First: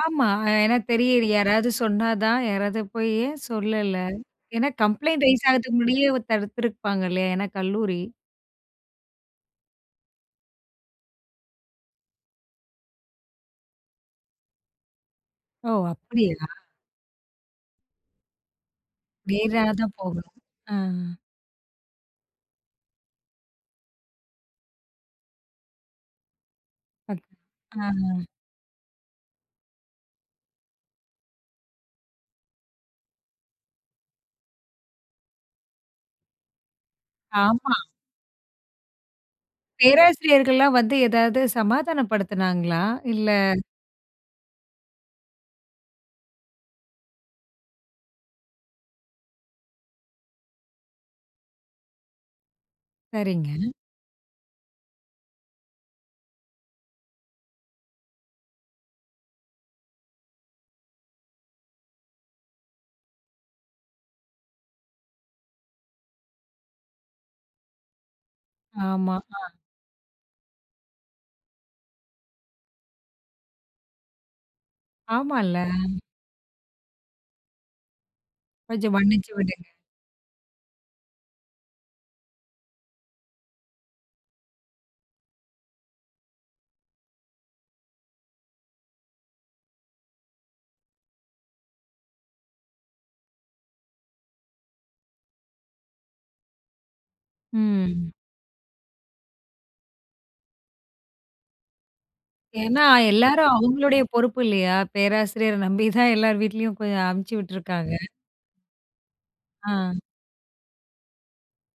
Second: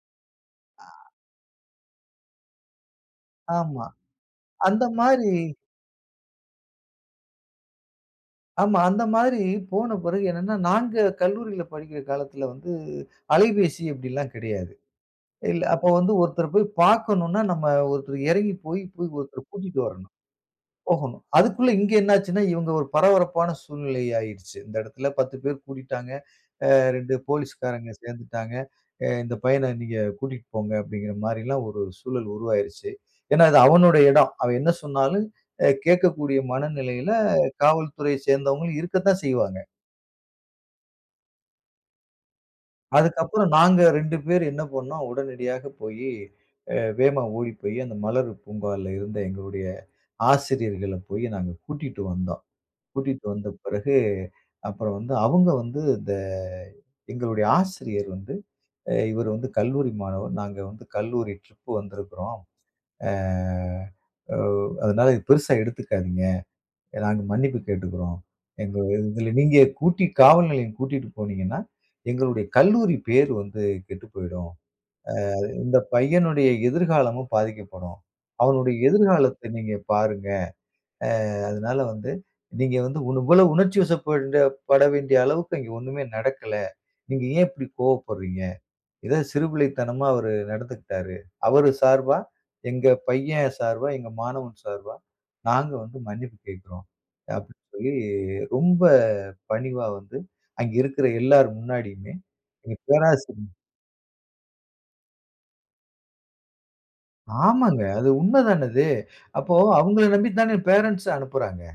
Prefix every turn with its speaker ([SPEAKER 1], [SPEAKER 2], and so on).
[SPEAKER 1] ஆமா. ஏன்னா
[SPEAKER 2] ஆ.
[SPEAKER 1] தெரியல. யாராவது சொன்னா தான். யாராவது போயி ஏன்
[SPEAKER 2] ஆமா,
[SPEAKER 1] சொல்லல? ஏன்னா
[SPEAKER 2] அந்த
[SPEAKER 1] கம்ப்ளைண்ட்
[SPEAKER 2] மாரி.
[SPEAKER 1] ரைஸ் ஆகுறதுக்கு முன்னாடியே தடுத்துருப்பாங்கல்லையா. ஏன்னா கல்லூரி.
[SPEAKER 2] ஆமா. அந்த மாரி போன பிறகு என்னன்னா, நாங்க கல்லூரியில படிக்கிற காலத்தில வந்து, அலைபேசி அப்டிலாம் கிடையாது. இல்ல
[SPEAKER 1] ஓ!
[SPEAKER 2] அப்போ வந்து ஒருத்தர
[SPEAKER 1] அப்டியா.
[SPEAKER 2] போய் பாக்கணும்னா, நம்ம ஒருத்தர் இறங்கி போயி கு ஒருத்தர
[SPEAKER 1] நேரா
[SPEAKER 2] கூட்டிட்டு
[SPEAKER 1] தான்
[SPEAKER 2] வரணும்.
[SPEAKER 1] போகணும். அ.
[SPEAKER 2] போகணும். அதக்குள்ள இங்கு என்ன ஆச்சுனா, இவங்க ஒரு பரபரப்பான சூழ்நிலை ஆகிடிச்சு. இந்த இடத்தில 10 பேர் கூடிட்டாங்க. அ 2
[SPEAKER 1] [unintelligible] அ.
[SPEAKER 2] போலீஸ் காரங்க
[SPEAKER 1] அ.
[SPEAKER 2] சேந்துட்டாங்க. அ "இந்த பையன நீங்க கூட்டிட்டு போங்க." அப்டிங்கற மாரிலாம் ஒரு சூழல் உருவாகிறிச்சு. ஏன்னா, அது அவனுடைய இடம். அவன் என்ன சொன்னாலும், அ கேட்கக்கூடிய மனநிலையில
[SPEAKER 1] ஆமா.
[SPEAKER 2] காவல்துறைய சேர்ந்தவங்க இருக்கத்தான் செய்வாங்க.
[SPEAKER 1] பேராசிரியர்கள்லாம் வந்து எதாவது சமாதானப்படுத்துனாங்களா? இல்ல
[SPEAKER 2] அதற்கப்பறம் நாங்க 2 பேரு என்ன பண்னோம். உடனடியாக போயி, அ வேமா ஓடி போயி. அந்த மலர் பூங்கால இருந்த எங்களுடைய ஆசிரியர்கள போயி நாங்க கூட்டிட்டு வந்தோம். கூட்டிட்டு வந்த
[SPEAKER 1] சரிங்க.
[SPEAKER 2] பிறகு. அப்பறம் வந்து அவுங்க வந்து இந்த எங்களுடைய ஆசிரியர் வந்து, அ இவர் வந்து கல்லூரி மாணவர், நாங்க வந்து கல்லூரி ட்ரிப் வந்திருக்கிறோம். அ ஓ அதனால இத பெரிசா எடுத்துக்காதீங்க. நாங்க மன்னிப்பு கேட்டுக்குறோம். "எங்கள
[SPEAKER 1] ஆமா.
[SPEAKER 2] இதுல
[SPEAKER 1] அ.
[SPEAKER 2] நீங்க கூட்டி காவல் நிலையம் கூட்டிட்டு போனீங்கன்னா, எங்களுடைய கல்லூரி பெயர் வந்து கெட்டு போய்டும். அ
[SPEAKER 1] ஆமால்ல.
[SPEAKER 2] இந்த பையனுடைய எதிர்காலமும் பாதிக்கப்படும். அவனுடைய
[SPEAKER 1] கொஞ்சம் மன்னிச்சு
[SPEAKER 2] எதிர்காலத்த
[SPEAKER 1] விடுங்க.
[SPEAKER 2] நீங்க பாருங்க. அ அதனால வந்து, நீங்க வந்து இவ்ண இவ்வளவு உணர்ச்சிவசப்பட பட வேண்டிய அளவுக்கு அங்க ஒண்ணுமே நடக்கல. நீங்க ஏன் இப்படி கோவப்பட்றீங்க? இது சிறுபிள்ளைத்தனமா அவரு நடந்துக்கிட்டாரு. அவரு சார்பா, எங்க பையன் சார்பா, எங்கள் மாணவன் சார்பா, நாங்க வந்து மன்னிப்பு கேட்குறோம்." அப்டின்னு சொல்லி
[SPEAKER 1] ம்.
[SPEAKER 2] ரொம்ப பணிவா வந்து, அங்கு இருக்குற எல்லார் முன்னாடியுமே எங்க
[SPEAKER 1] ஏன்னா, எல்லாரும்
[SPEAKER 2] பேராசிரியும்
[SPEAKER 1] அவங்களுடைய பொறுப்பு இல்லையா. பேராசிரியர நம்பி தான் எல்லார் வீட்லயும் போ அனுப்பிச்சி
[SPEAKER 2] ஆமாங்க,
[SPEAKER 1] விட்டுருக்காங்க.
[SPEAKER 2] அது உண்ம தான அது. அப்போ
[SPEAKER 1] ஆ.
[SPEAKER 2] அவங்கள நம்பி தான பேரன்ட்ஸ் அனுப்புறாங்க.